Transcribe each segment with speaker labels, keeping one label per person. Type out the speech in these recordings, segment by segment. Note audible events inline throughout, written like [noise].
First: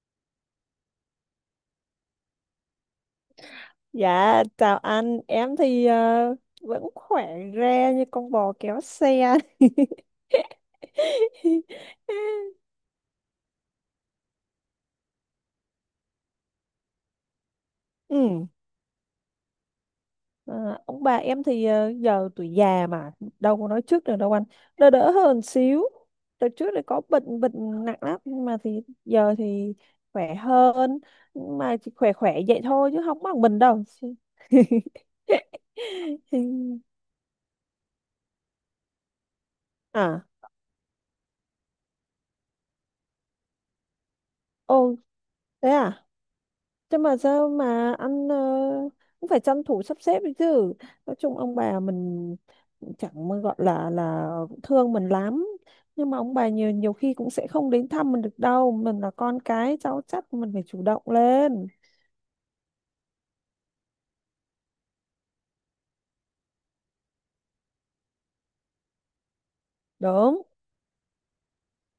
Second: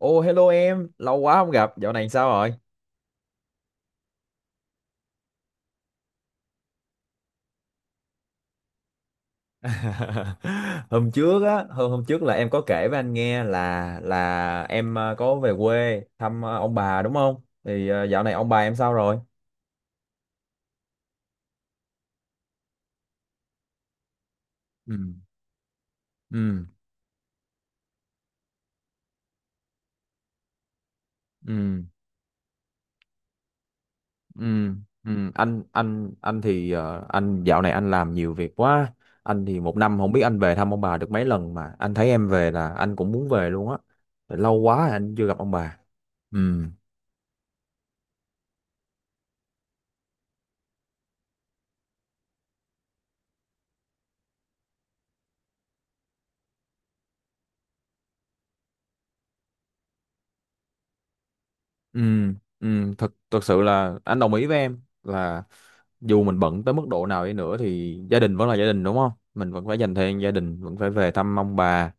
Speaker 1: Ô, hello em, lâu quá không gặp, dạo này sao rồi?
Speaker 2: Dạ, chào anh, em thì vẫn khỏe re như con bò kéo xe.
Speaker 1: [laughs] Hôm trước á, hôm hôm
Speaker 2: [laughs]
Speaker 1: trước là em có kể với anh nghe là em có về quê thăm ông bà đúng không? Thì dạo này
Speaker 2: Ừ.
Speaker 1: ông bà em sao rồi?
Speaker 2: À, ông bà em thì giờ tuổi già mà, đâu có nói trước được đâu anh. Đỡ
Speaker 1: Ừ.
Speaker 2: đỡ hơn xíu. Đợt
Speaker 1: Ừ.
Speaker 2: trước thì có bệnh bệnh nặng lắm, nhưng mà thì giờ thì khỏe hơn, nhưng mà
Speaker 1: Ừ.
Speaker 2: chỉ khỏe khỏe vậy thôi chứ không bằng mình đâu.
Speaker 1: Ừ. Ừ. anh thì anh dạo này anh làm nhiều việc quá. Anh thì một năm
Speaker 2: [laughs]
Speaker 1: không biết
Speaker 2: À,
Speaker 1: anh về thăm ông bà được mấy lần mà anh thấy em về là anh cũng muốn về luôn á. Lâu quá
Speaker 2: ô
Speaker 1: anh chưa gặp ông
Speaker 2: thế
Speaker 1: bà.
Speaker 2: à?
Speaker 1: Ừ.
Speaker 2: Thế mà sao mà ăn cũng phải tranh thủ sắp xếp đấy chứ. Nói chung ông bà mình chẳng mà gọi là thương mình lắm. Nhưng mà ông bà nhiều nhiều khi cũng sẽ không đến thăm mình được đâu. Mình là con cái cháu chắc mình phải chủ động lên.
Speaker 1: Ừ, ừ, thật thật sự là anh đồng ý với em là dù mình bận tới mức độ nào đi nữa thì gia đình vẫn là gia đình đúng không? Mình vẫn phải dành thời gian gia
Speaker 2: Đúng.
Speaker 1: đình, vẫn phải về thăm ông bà.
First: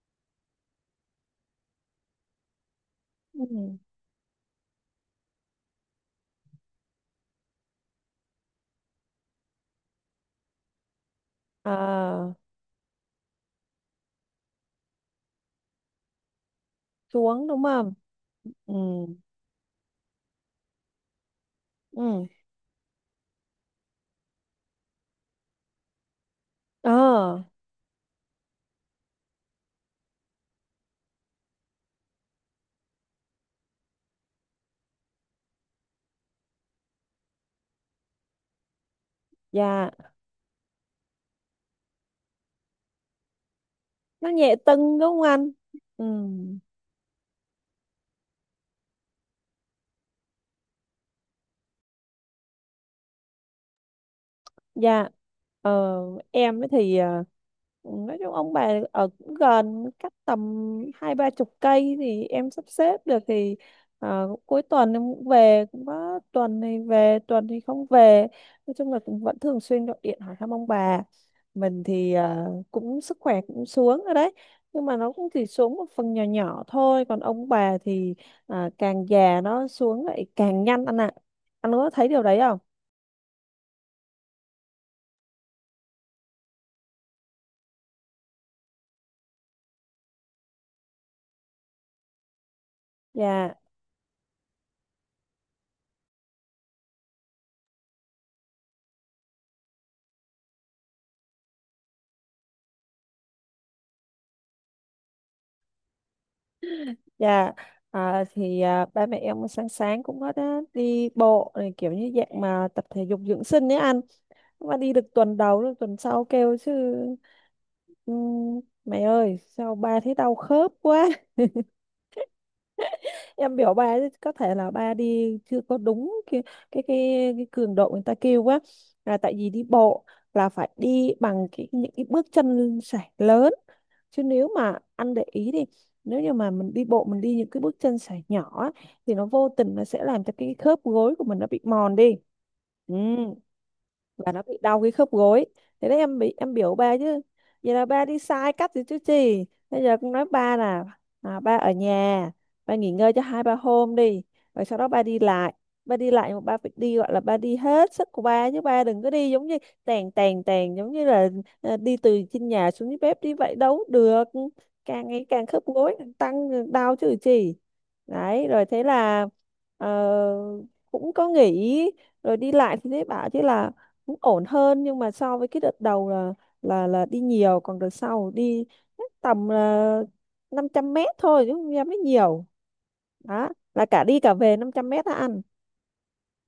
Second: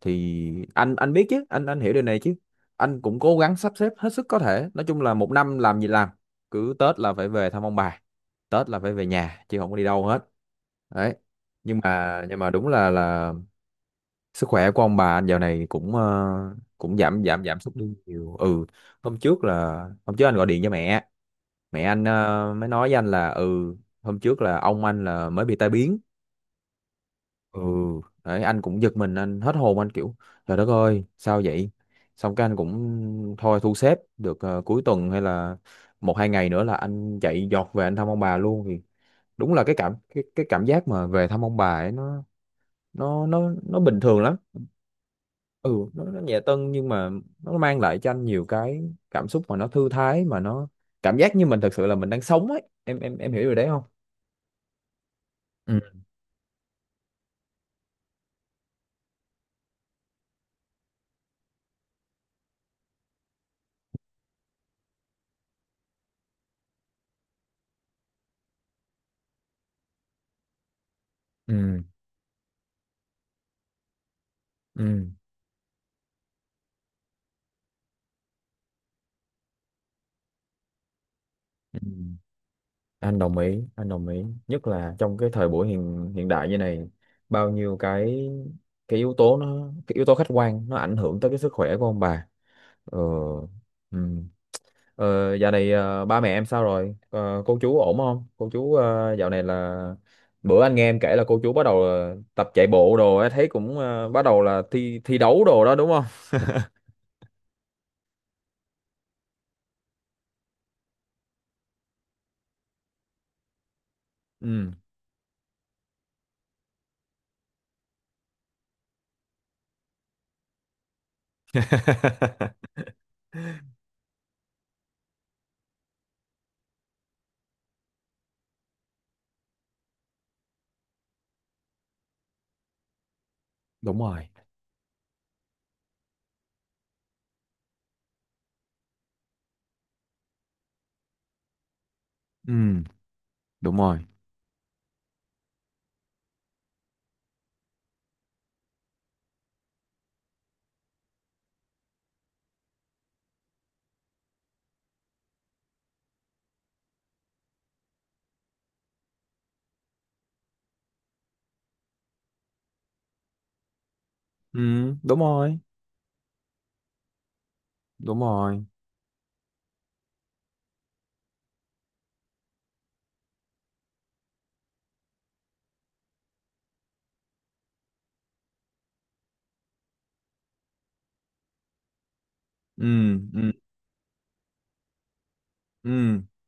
Speaker 1: Thì anh biết chứ, anh hiểu điều này chứ. Anh cũng cố gắng sắp
Speaker 2: Ừ.
Speaker 1: xếp hết sức có thể. Nói chung là một năm làm gì làm, cứ Tết là phải về thăm ông bà, Tết là phải về nhà chứ không có đi đâu hết. Đấy. Nhưng mà
Speaker 2: À,
Speaker 1: nhưng mà đúng là sức khỏe của ông bà dạo này cũng cũng giảm giảm
Speaker 2: xuống
Speaker 1: giảm
Speaker 2: đúng
Speaker 1: sút
Speaker 2: không?
Speaker 1: đi nhiều. Ừ,
Speaker 2: Ừ.
Speaker 1: hôm trước là hôm trước anh gọi điện cho mẹ, mẹ anh
Speaker 2: Ừ.
Speaker 1: mới nói với anh là ừ hôm trước là ông anh là mới bị tai biến.
Speaker 2: Ờ,
Speaker 1: Ừ, đấy anh cũng giật mình anh hết hồn anh kiểu trời đất ơi sao vậy, xong cái anh cũng thôi thu xếp được cuối tuần hay là một hai ngày nữa là anh chạy giọt về anh thăm ông bà luôn. Thì đúng là
Speaker 2: dạ.
Speaker 1: cái cảm giác mà về thăm ông bà ấy nó nó bình thường
Speaker 2: Nó
Speaker 1: lắm.
Speaker 2: nhẹ tưng đúng không anh?
Speaker 1: Ừ
Speaker 2: Ừ.
Speaker 1: nó nhẹ tân nhưng mà nó mang lại cho anh nhiều cái cảm xúc mà nó thư thái mà nó cảm giác như mình thật sự là mình đang sống ấy em em hiểu điều đấy không?
Speaker 2: Dạ, ờ,
Speaker 1: Ừ.
Speaker 2: em ấy thì nói chung ông bà ở cũng gần cách tầm hai ba chục cây thì em sắp xếp được thì cuối tuần em cũng về, cũng có tuần thì về tuần thì không về, nói chung là cũng vẫn thường xuyên gọi điện hỏi thăm ông bà.
Speaker 1: Ừ.
Speaker 2: Mình thì cũng sức khỏe cũng xuống rồi đấy, nhưng mà
Speaker 1: Ừ.
Speaker 2: nó cũng chỉ xuống một phần nhỏ nhỏ thôi, còn ông bà thì à, càng già nó xuống lại càng nhanh anh ạ. Anh
Speaker 1: Ừ.
Speaker 2: có thấy điều đấy không?
Speaker 1: Anh đồng ý anh đồng ý nhất là trong cái thời buổi hiện hiện đại như này bao nhiêu cái yếu tố nó cái yếu tố khách quan nó ảnh hưởng tới cái sức khỏe của ông bà. Ừ.
Speaker 2: Dạ.
Speaker 1: Ừ. Ờ, dạo này ba mẹ em sao rồi? Ờ, cô chú ổn không? Cô chú dạo này là bữa anh nghe em kể là cô chú bắt đầu tập chạy bộ đồ ấy, thấy cũng bắt đầu là thi thi đấu đồ đó đúng không?
Speaker 2: Dạ, à, thì à, ba mẹ em sáng sáng cũng có đã đi bộ này, kiểu như dạng mà tập thể dục dưỡng sinh ấy anh. Nhưng
Speaker 1: Ừ.
Speaker 2: mà đi được tuần đầu, rồi tuần sau kêu chứ mày ơi, sao ba thấy đau khớp quá." [laughs]
Speaker 1: [laughs]
Speaker 2: Em biểu ba chứ có thể là ba đi chưa có đúng cái cường độ người ta kêu quá. Là tại vì đi bộ là phải đi bằng cái những cái bước chân sải lớn,
Speaker 1: Đúng
Speaker 2: chứ
Speaker 1: rồi.
Speaker 2: nếu mà anh để ý đi, nếu như mà mình đi bộ mình đi những cái bước chân sải nhỏ á, thì nó vô tình nó sẽ làm cho cái khớp gối của mình nó bị mòn đi.
Speaker 1: Ừ,
Speaker 2: Ừ.
Speaker 1: đúng rồi.
Speaker 2: Và nó bị đau cái khớp gối. Thế đấy, em bị em biểu ba chứ vậy là ba đi sai cách rồi chứ gì. Bây giờ cũng nói ba là à, ba ở nhà, ba nghỉ ngơi cho hai ba hôm đi, rồi sau đó ba đi lại. Ba đi lại mà ba phải đi, gọi là ba đi hết sức của ba, chứ ba đừng có đi giống như tèn tèn tèn, giống như là đi từ trên nhà xuống dưới bếp đi vậy đâu được.
Speaker 1: Ừ,
Speaker 2: Càng
Speaker 1: đúng
Speaker 2: ngày càng
Speaker 1: rồi.
Speaker 2: khớp gối càng tăng đau chứ chỉ.
Speaker 1: Đúng
Speaker 2: Đấy
Speaker 1: rồi.
Speaker 2: rồi thế là ờ, cũng có nghỉ, rồi đi lại thì thấy bảo chứ là cũng ổn hơn, nhưng mà so với cái đợt đầu là là đi nhiều, còn đợt sau đi chắc tầm 500 m thôi chứ không dám mới nhiều.
Speaker 1: Ừ.
Speaker 2: Đó
Speaker 1: Ừ.
Speaker 2: là cả đi cả về 500 m đã ăn.
Speaker 1: Ừ,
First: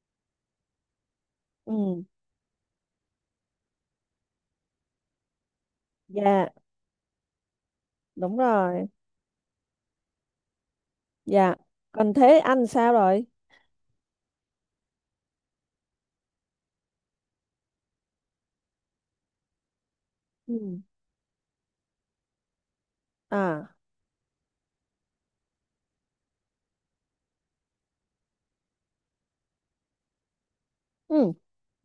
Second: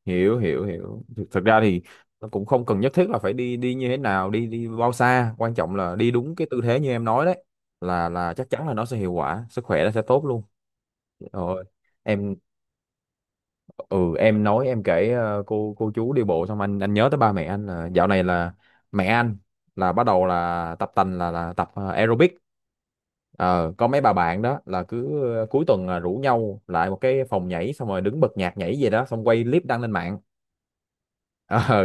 Speaker 1: hiểu hiểu hiểu. Thực ra thì
Speaker 2: Ừ.
Speaker 1: nó cũng không cần nhất thiết là phải đi đi như thế nào, đi đi bao xa, quan trọng là đi đúng cái
Speaker 2: Dạ.
Speaker 1: tư thế như em nói đấy là
Speaker 2: Đúng
Speaker 1: chắc chắn là nó
Speaker 2: rồi.
Speaker 1: sẽ hiệu quả, sức khỏe nó sẽ tốt luôn.
Speaker 2: Dạ,
Speaker 1: Rồi
Speaker 2: còn
Speaker 1: em
Speaker 2: thế ăn sao rồi?
Speaker 1: ừ em nói em kể cô chú đi bộ xong anh nhớ tới ba mẹ anh là dạo này là mẹ anh là bắt đầu
Speaker 2: Ừ.
Speaker 1: là tập tành là tập aerobic.
Speaker 2: À.
Speaker 1: Ờ, có mấy bà bạn đó là cứ cuối tuần là rủ nhau lại một cái phòng nhảy xong rồi đứng bật nhạc nhảy gì đó xong quay clip đăng lên mạng
Speaker 2: Ừ.
Speaker 1: ờ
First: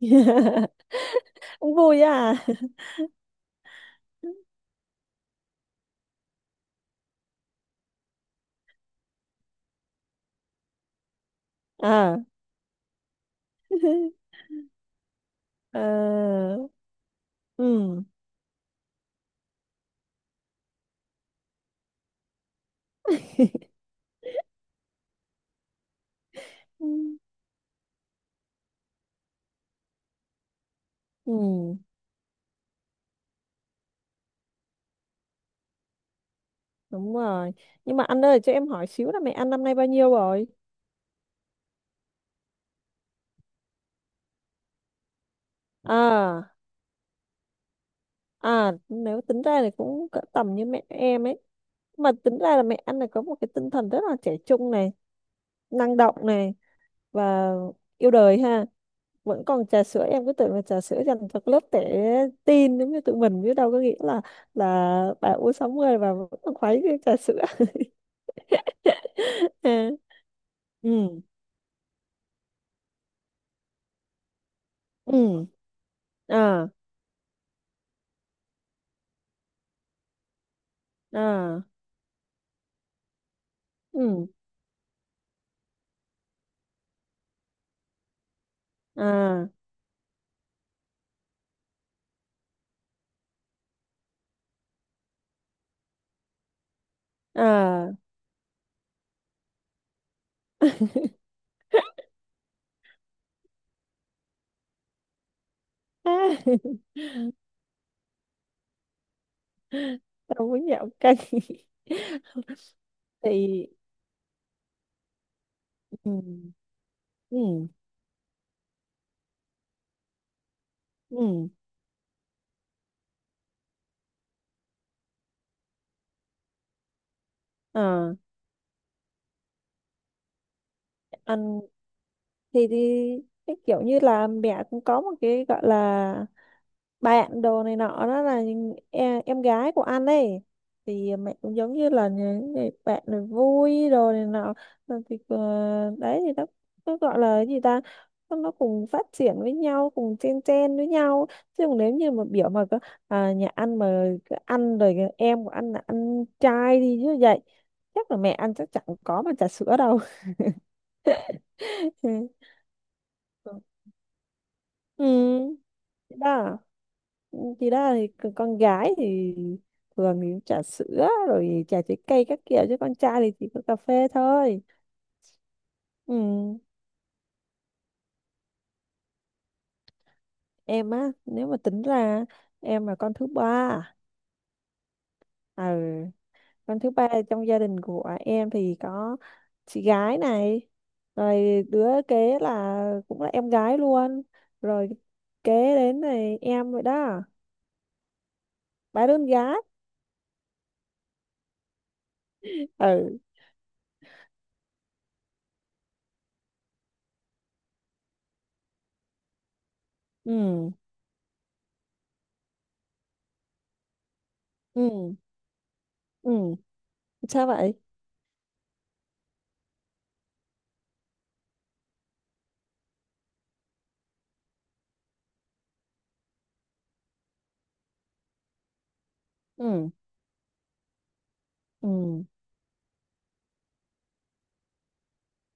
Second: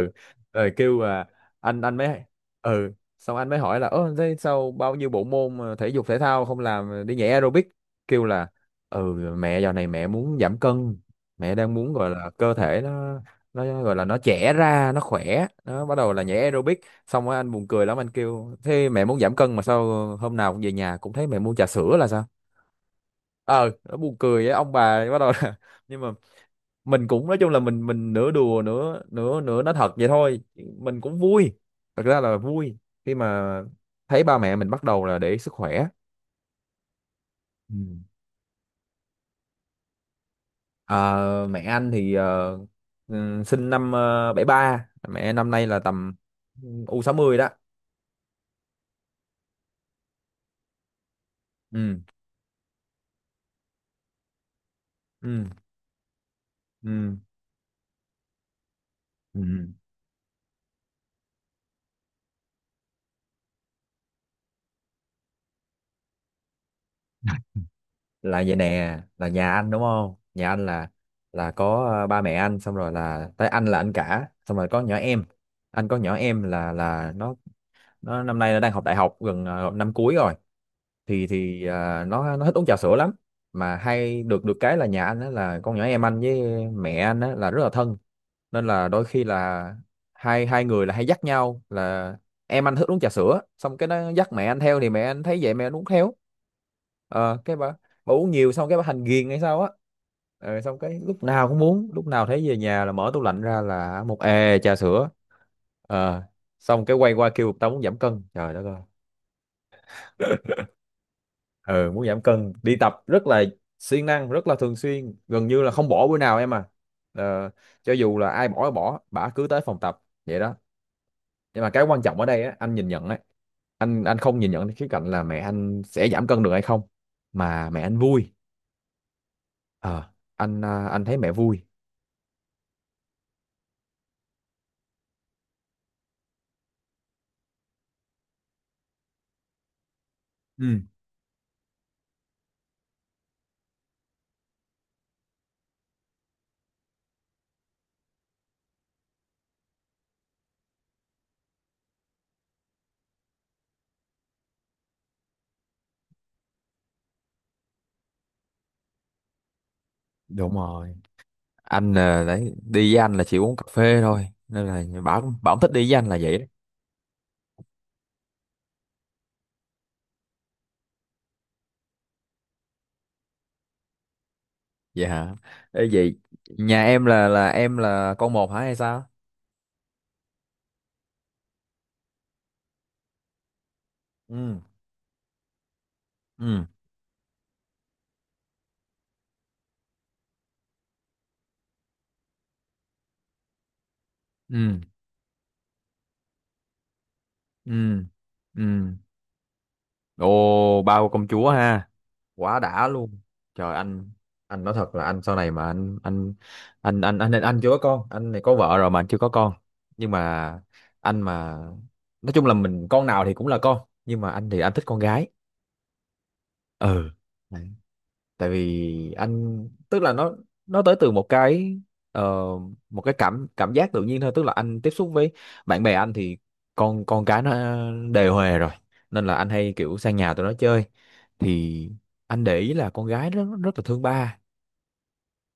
Speaker 1: rồi kêu là
Speaker 2: Cũng
Speaker 1: anh
Speaker 2: vui
Speaker 1: mới
Speaker 2: á.
Speaker 1: ừ xong anh mới hỏi là ơ thế sao bao nhiêu bộ môn mà thể dục thể thao không làm đi nhảy aerobic kêu là ừ mẹ dạo này mẹ muốn giảm cân mẹ đang muốn gọi
Speaker 2: À.
Speaker 1: là cơ thể nó gọi là nó
Speaker 2: [laughs]
Speaker 1: trẻ ra nó khỏe
Speaker 2: Ờ,
Speaker 1: nó bắt đầu là nhảy aerobic xong rồi anh buồn cười lắm
Speaker 2: ừ.
Speaker 1: anh kêu thế mẹ muốn giảm cân mà sao hôm nào cũng về nhà cũng thấy mẹ mua trà sữa là sao. Ờ nó buồn cười với ông bà bắt đầu là [laughs] nhưng mà
Speaker 2: Ừ.
Speaker 1: mình cũng nói chung là mình nửa đùa nửa nửa nửa nói thật vậy thôi mình cũng vui,
Speaker 2: Ừ,
Speaker 1: thật ra là vui khi mà thấy ba mẹ mình bắt đầu là để ý sức khỏe.
Speaker 2: đúng rồi.
Speaker 1: Ừ.
Speaker 2: Nhưng mà anh ơi, cho em hỏi xíu là mẹ anh năm nay bao nhiêu rồi?
Speaker 1: Ờ, mẹ anh thì ừ, sinh năm 73, mẹ năm nay là tầm
Speaker 2: À,
Speaker 1: u 60 đó.
Speaker 2: à, nếu tính ra thì cũng cỡ tầm như mẹ em ấy.
Speaker 1: Ừ.
Speaker 2: Mà tính ra là mẹ anh này có một cái tinh thần rất là trẻ trung này,
Speaker 1: Ừ.
Speaker 2: năng động này,
Speaker 1: Ừ.
Speaker 2: và yêu đời ha.
Speaker 1: Ừ.
Speaker 2: Vẫn còn trà sữa, em cứ tưởng là trà sữa dành cho lớp trẻ teen giống như tụi mình, chứ đâu có nghĩ là bà u 60 và vẫn còn khuấy cái trà sữa.
Speaker 1: Là vậy nè là nhà
Speaker 2: [laughs]
Speaker 1: anh đúng
Speaker 2: À,
Speaker 1: không, nhà anh
Speaker 2: ừ,
Speaker 1: là có ba mẹ anh xong rồi là tới anh là anh cả xong rồi có nhỏ em.
Speaker 2: ừ,
Speaker 1: Anh có nhỏ em
Speaker 2: à,
Speaker 1: là nó năm nay nó đang học đại học gần năm cuối rồi
Speaker 2: à,
Speaker 1: thì à, nó thích uống trà sữa lắm, mà hay
Speaker 2: ừ,
Speaker 1: được được cái là nhà anh á là con nhỏ em anh với mẹ anh á là rất là thân nên là đôi khi
Speaker 2: à,
Speaker 1: là hai hai người là hay dắt nhau là em anh thích uống trà sữa xong cái nó dắt mẹ anh theo thì mẹ anh thấy vậy mẹ anh uống theo ờ cái
Speaker 2: à,
Speaker 1: bà uống nhiều xong cái bà thành ghiền hay sao á, ờ, xong cái lúc nào cũng muốn lúc nào thấy về nhà là mở tủ lạnh ra là một ề trà sữa
Speaker 2: à.
Speaker 1: ờ xong
Speaker 2: [laughs]
Speaker 1: cái quay qua kêu tao muốn giảm cân trời đất ơi.
Speaker 2: Tao
Speaker 1: [laughs]
Speaker 2: muốn nhậu canh.
Speaker 1: Ờ muốn giảm cân đi
Speaker 2: [laughs]
Speaker 1: tập rất là
Speaker 2: Thì
Speaker 1: siêng năng rất là thường xuyên gần như là không bỏ bữa nào
Speaker 2: ừ,
Speaker 1: em à, ờ,
Speaker 2: ừ,
Speaker 1: cho dù là ai bỏ thì bỏ bả cứ tới phòng tập vậy đó,
Speaker 2: ừ,
Speaker 1: nhưng mà cái quan trọng ở đây á, anh nhìn nhận á, anh không nhìn nhận cái khía cạnh là mẹ anh sẽ giảm cân được hay không mà mẹ anh
Speaker 2: à.
Speaker 1: vui. Ờ anh à, anh thấy mẹ
Speaker 2: Anh
Speaker 1: vui.
Speaker 2: thì cái kiểu như là mẹ cũng có một cái gọi là bạn đồ này nọ, đó là những em gái của anh ấy.
Speaker 1: Ừ,
Speaker 2: Thì mẹ cũng giống như là những người bạn này, vui đồ này nọ. Rồi thì đấy thì nó gọi là cái gì ta, nó cùng phát triển với nhau, cùng chen chen với nhau. Chứ còn nếu như mà biểu mà có à, nhà ăn mà cứ ăn rồi cái em của anh là ăn trai đi như vậy, chắc là mẹ ăn chắc chẳng có mà trà sữa đâu.
Speaker 1: đúng rồi. Anh
Speaker 2: [laughs]
Speaker 1: là
Speaker 2: Ừ.
Speaker 1: đấy đi với anh là chỉ uống cà phê thôi nên là bảo
Speaker 2: Ừ.
Speaker 1: bảo thích đi với anh là vậy đó.
Speaker 2: Đó. Chị đó thì con gái thì thường thì trà sữa rồi trà trái cây các kiểu, chứ con trai thì chỉ có cà phê thôi.
Speaker 1: Vậy hả? Ê,
Speaker 2: Ừ.
Speaker 1: vậy nhà em là em là con một hả hay sao?
Speaker 2: Em á, nếu mà tính ra em là con thứ ba.
Speaker 1: Ừ.
Speaker 2: À,
Speaker 1: Ừ.
Speaker 2: con thứ ba trong gia đình của em thì có chị gái này, rồi đứa kế là cũng là em gái luôn,
Speaker 1: Ừ.
Speaker 2: rồi kế đến này em rồi đó,
Speaker 1: Ừ. Ừ.
Speaker 2: ba đứa con gái.
Speaker 1: Ồ, bao công chúa ha. Quá đã
Speaker 2: Ừ.
Speaker 1: luôn. Trời anh nói thật là anh sau này mà anh chưa có con, anh này có vợ rồi mà anh chưa có con, nhưng mà
Speaker 2: Ừ.
Speaker 1: anh mà nói chung là mình con nào thì cũng là con nhưng mà anh thì anh thích con
Speaker 2: Ừ.
Speaker 1: gái.
Speaker 2: Ừ.
Speaker 1: Ừ,
Speaker 2: Sao vậy?
Speaker 1: tại vì anh tức là nó tới từ một cái ờ, một cái cảm cảm giác tự nhiên thôi tức là anh tiếp xúc với bạn bè anh thì con cái nó đề huề rồi nên là anh hay
Speaker 2: Ừ.
Speaker 1: kiểu sang nhà tụi nó chơi thì
Speaker 2: Ừ.
Speaker 1: anh để ý là con gái rất rất là thương ba,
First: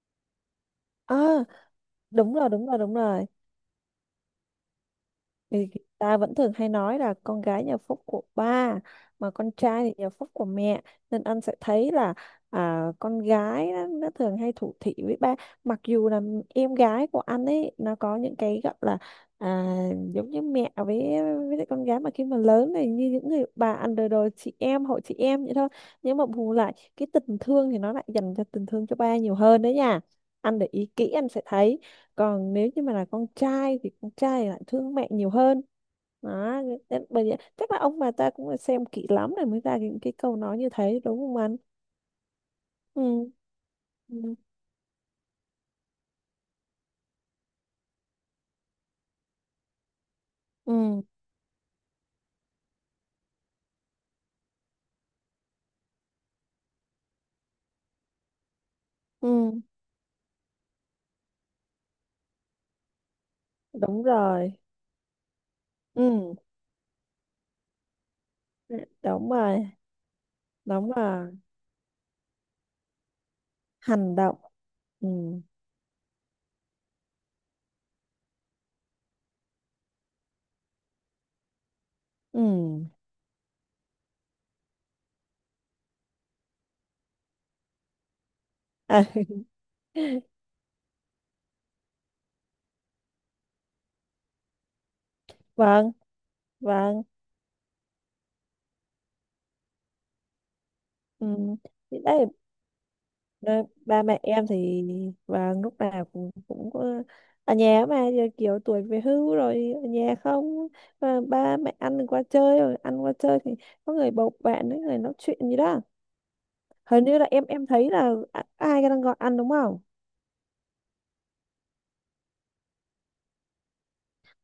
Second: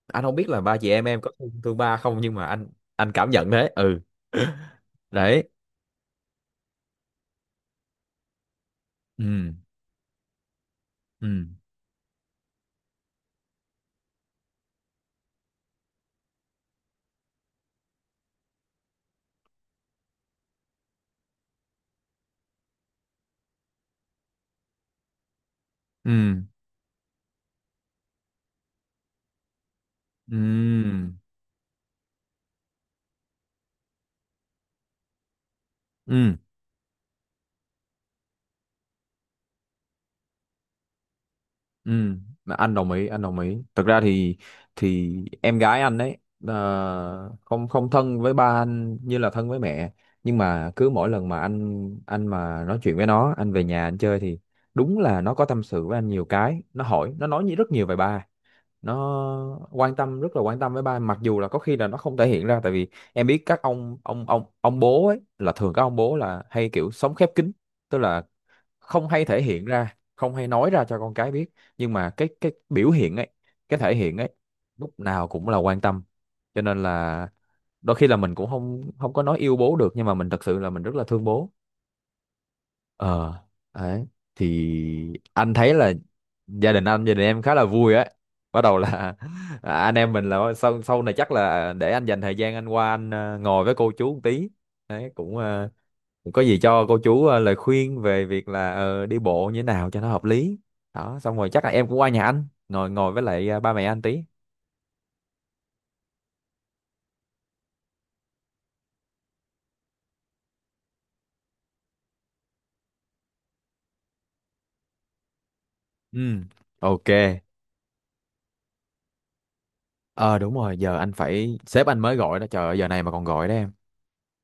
Speaker 1: anh không biết là ba chị
Speaker 2: À,
Speaker 1: em có thương, thương ba không
Speaker 2: đúng
Speaker 1: nhưng mà
Speaker 2: rồi, đúng rồi, đúng
Speaker 1: anh
Speaker 2: rồi.
Speaker 1: cảm nhận thế. Ừ, đấy.
Speaker 2: Vì ta vẫn thường hay nói là con gái nhà phúc của ba, mà con
Speaker 1: Ừ.
Speaker 2: trai thì nhà phúc của mẹ. Nên anh
Speaker 1: Ừ.
Speaker 2: sẽ thấy là à, con gái nó thường hay thủ thỉ với ba. Mặc dù là em gái của anh ấy, nó có những cái gọi là à, giống như mẹ với lại con gái mà khi mà lớn này như những người bà underdog chị em, hội chị em vậy thôi. Nhưng mà
Speaker 1: Ừ.
Speaker 2: bù lại, cái tình thương thì nó lại dành cho tình thương cho ba nhiều hơn đấy nha.
Speaker 1: Ừ.
Speaker 2: Anh để ý kỹ
Speaker 1: Ừ.
Speaker 2: anh sẽ thấy, còn nếu như mà là con trai thì con trai lại thương mẹ nhiều hơn.
Speaker 1: Ừ.
Speaker 2: Đó. Nên bởi vậy chắc là ông bà ta cũng phải xem kỹ lắm rồi mới ra những cái câu nói như thế, đúng không anh?
Speaker 1: Ừ, mà anh đồng ý, anh
Speaker 2: Ừ.
Speaker 1: đồng ý. Thực ra
Speaker 2: Ừ.
Speaker 1: thì em gái anh ấy không không thân với ba anh như là thân với mẹ, nhưng mà cứ
Speaker 2: Ừ.
Speaker 1: mỗi lần mà anh mà nói chuyện với nó, anh về nhà anh chơi thì đúng là nó có tâm sự với anh nhiều cái, nó hỏi, nó nói rất nhiều về ba.
Speaker 2: Ừ.
Speaker 1: Nó quan tâm rất là quan tâm với ba mặc dù là có khi là nó không thể hiện ra tại vì em biết các ông
Speaker 2: Đúng
Speaker 1: ông ông
Speaker 2: rồi.
Speaker 1: ông bố ấy là thường các ông bố
Speaker 2: Ừ.
Speaker 1: là hay kiểu sống khép kín, tức là
Speaker 2: Ừ,
Speaker 1: không hay
Speaker 2: đúng
Speaker 1: thể hiện
Speaker 2: rồi.
Speaker 1: ra không hay nói ra
Speaker 2: Đúng
Speaker 1: cho con cái
Speaker 2: rồi.
Speaker 1: biết nhưng mà cái biểu hiện ấy cái thể
Speaker 2: Hành
Speaker 1: hiện ấy
Speaker 2: động.
Speaker 1: lúc
Speaker 2: Ừ.
Speaker 1: nào cũng là quan tâm cho nên là đôi khi là mình cũng không không có nói yêu bố được nhưng mà mình thật sự là mình rất là thương bố.
Speaker 2: Ừ.
Speaker 1: Ờ đấy, thì anh thấy là gia đình anh gia đình em khá là vui á bắt đầu
Speaker 2: [laughs] À.
Speaker 1: là [laughs] à, anh em
Speaker 2: [laughs]
Speaker 1: mình là sau sau này chắc là để anh dành thời gian anh qua anh ngồi với cô chú một tí đấy cũng
Speaker 2: Vâng.
Speaker 1: có gì cho cô
Speaker 2: Vâng.
Speaker 1: chú lời khuyên về việc là đi bộ như thế nào cho nó hợp lý đó
Speaker 2: Ừ,
Speaker 1: xong rồi chắc là em
Speaker 2: thì
Speaker 1: cũng qua nhà
Speaker 2: đây.
Speaker 1: anh ngồi ngồi với lại
Speaker 2: Ờ,
Speaker 1: ba mẹ anh
Speaker 2: ba mẹ
Speaker 1: tí.
Speaker 2: em thì và lúc nào cũng cũng có ở nhà, mà giờ kiểu tuổi về hưu rồi ở nhà không, mà ba mẹ ăn qua chơi rồi ăn qua chơi thì có người bầu bạn ấy, người nói chuyện gì đó.
Speaker 1: Ừ,
Speaker 2: Hình
Speaker 1: ok.
Speaker 2: như là em thấy là ai đang gọi ăn đúng không?
Speaker 1: Ờ đúng rồi giờ anh phải sếp anh mới gọi đó trời ơi, giờ này mà còn gọi đó em.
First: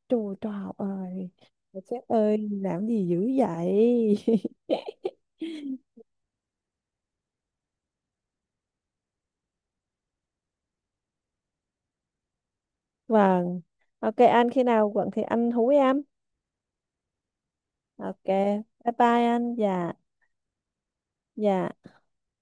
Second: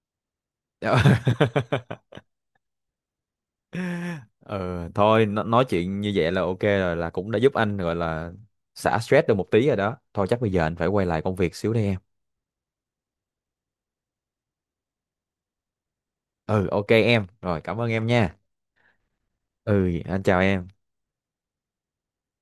Speaker 2: Trời trời ơi. Mà
Speaker 1: [laughs]
Speaker 2: sếp ơi làm gì dữ vậy?
Speaker 1: Ừ thôi nói chuyện
Speaker 2: [laughs]
Speaker 1: như vậy là ok rồi là cũng đã giúp anh gọi là xả stress được một tí rồi đó, thôi chắc bây giờ anh phải quay lại công việc xíu đây em.
Speaker 2: Vâng. Ok anh khi nào quận thì anh hú em.
Speaker 1: Ừ ok em rồi cảm ơn em
Speaker 2: Ok.
Speaker 1: nha.
Speaker 2: Bye bye anh. Dạ.
Speaker 1: Ừ anh chào em.
Speaker 2: Dạ.